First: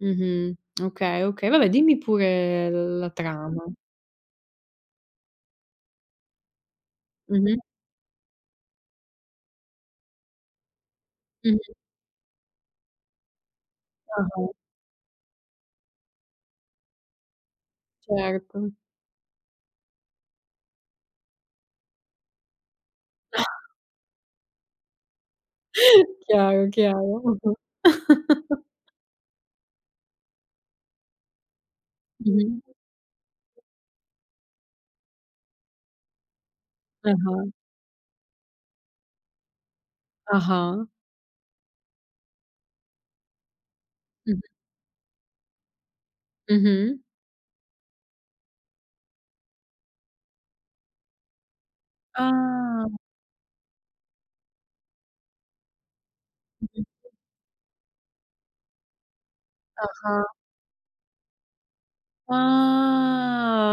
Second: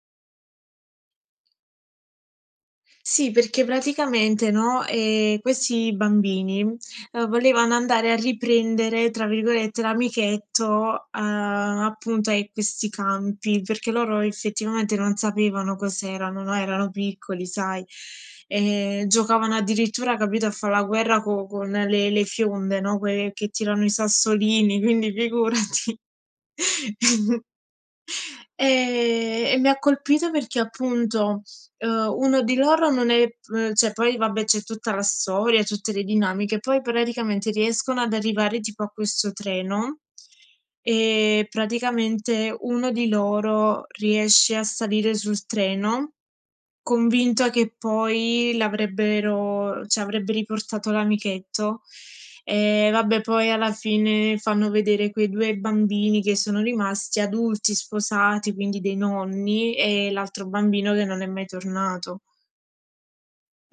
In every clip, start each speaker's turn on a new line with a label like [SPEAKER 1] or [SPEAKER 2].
[SPEAKER 1] Mh-mh, okay, oka vabbè, dimmi pure l la
[SPEAKER 2] Sì, perché
[SPEAKER 1] trama.
[SPEAKER 2] praticamente, no, ehm, questi bambini, uhm,
[SPEAKER 1] Mh-mh.
[SPEAKER 2] volevano andare a "riprendere," tra virgolette, l'amichetto
[SPEAKER 1] Mh-mh.
[SPEAKER 2] a appunto, a questi campi, perché loro
[SPEAKER 1] Ah-ah.
[SPEAKER 2] effettivamente non sapevano cos'erano, no. Erano piccoli sai.
[SPEAKER 1] Certo.
[SPEAKER 2] E giocavano addirittura capito a fa' la guerra co con le le fionde, no, que che tirano i sassolini, quindi figurati.
[SPEAKER 1] Chiaro, chiaro.
[SPEAKER 2] Ehm, e mi ha colpito perché appunto, uhm, uno di
[SPEAKER 1] Mh-mh.
[SPEAKER 2] loro non è [unintelligible] cioè, poi vabbè, c'è tutta la storia, tutte le dinamiche. Poi
[SPEAKER 1] Ah-ah.
[SPEAKER 2] praticamente riescono ad arrivare tipo a questo treno
[SPEAKER 1] Ah-ah.
[SPEAKER 2] e praticamente uno di loro
[SPEAKER 1] Mh-mh.
[SPEAKER 2] riesce a salire sul treno,
[SPEAKER 1] Mh-mh.
[SPEAKER 2] convinto che poi l'avrebbero cioè, avrebbe riportato l'amichetto.
[SPEAKER 1] Ah.
[SPEAKER 2] Ehm, vabbè poi alla fine fanno vedere quei 2 bambini che sono
[SPEAKER 1] Mh-mh.
[SPEAKER 2] rimasti adulti, sposati, quindi dei nonni e
[SPEAKER 1] Ah-ah.
[SPEAKER 2] l'altro bambino che non è mai tornato.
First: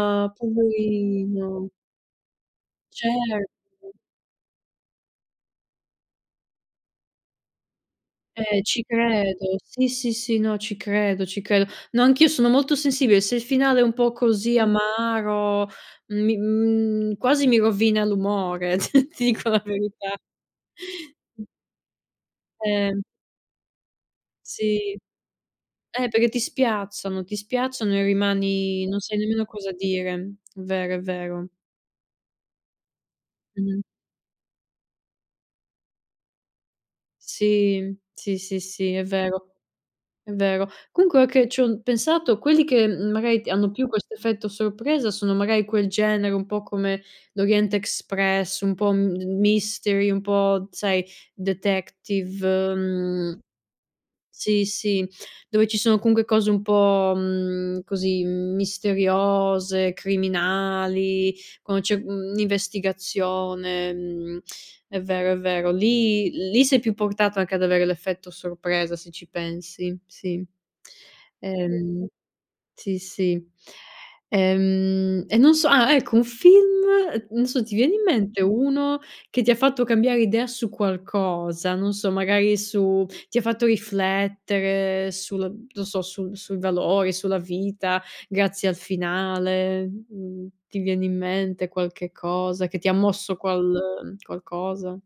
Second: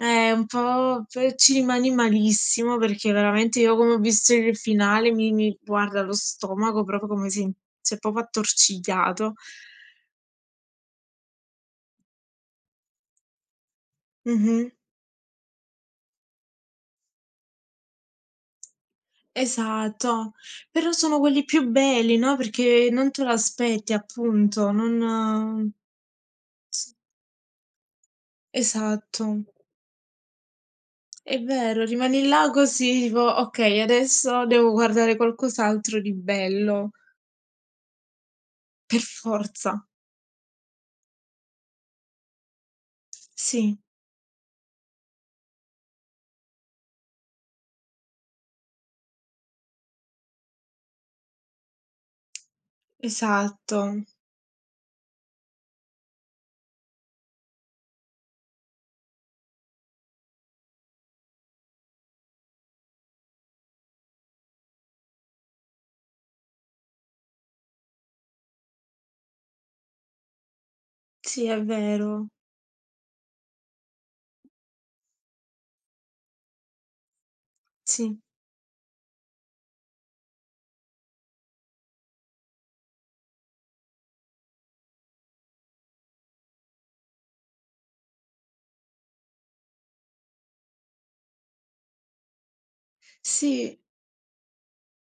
[SPEAKER 2] Eh, un po' pe ci
[SPEAKER 1] poverino.
[SPEAKER 2] rimani malissimo, perché
[SPEAKER 1] Cer
[SPEAKER 2] veramente io come ho visto il finale mi mi guarda lo stomaco proprio come si si è proprio
[SPEAKER 1] Eh, ci
[SPEAKER 2] attorcigliato
[SPEAKER 1] credo. Sì, sì, sì, no, ci credo, ci credo. No, anch'io sono molto sensibile. Se il finale è un po' così,
[SPEAKER 2] Mh-mh.
[SPEAKER 1] amaro, mi mhmm, quasi mi rovina l'umore, t ti dico la verità.
[SPEAKER 2] Esatto, però sono
[SPEAKER 1] Mh
[SPEAKER 2] quelli più belli, no, perché
[SPEAKER 1] Ehm
[SPEAKER 2] non te lo aspetti appunto,
[SPEAKER 1] Sì,
[SPEAKER 2] non
[SPEAKER 1] eh perché ti spiazzano. Ti spiazzano e rimani non sai
[SPEAKER 2] Esatto.
[SPEAKER 1] nemmeno cosa dire. Vero, è
[SPEAKER 2] È
[SPEAKER 1] vero.
[SPEAKER 2] vero, rimani là così. Tipo: "Okay,
[SPEAKER 1] Mh-mh.
[SPEAKER 2] adesso devo guardare qualcos'altro di bello".
[SPEAKER 1] Sì, sì, sì, sì,
[SPEAKER 2] Per
[SPEAKER 1] è vero.
[SPEAKER 2] forza.
[SPEAKER 1] È vero. Comunque ora che ci ho n pensato, quelli che, uhm, magari hanno
[SPEAKER 2] Sì.
[SPEAKER 1] più questo effetto sorpresa sono magari quel genere, un po' come l'Orient Express, un po' m mystery, un po' sai detective. Mhmm
[SPEAKER 2] Esatto.
[SPEAKER 1] sì, sì, dove ci sono comunque cose un po' mhmm, così, misteriose, criminali, quando c'è mhmm, investigazione. Mhmm, è vero, è vero. Lì lì sei più portato anche ad avere l'effetto sorpresa se ci pensi, sì.
[SPEAKER 2] Sì, è
[SPEAKER 1] Ehm
[SPEAKER 2] vero.
[SPEAKER 1] sì, sì. Ehm, e non so ah ecco un film, non so, ti viene in
[SPEAKER 2] Sì.
[SPEAKER 1] mente uno che ti ha fatto cambiare idea su qualcosa, non so magari su ti ha fatto riflettere sul non so, su sui valori, sulla vita, grazie al finale? Mhmm, ti viene in mente qualche cosa che ti ha mosso
[SPEAKER 2] Sì.
[SPEAKER 1] qual qualcosa?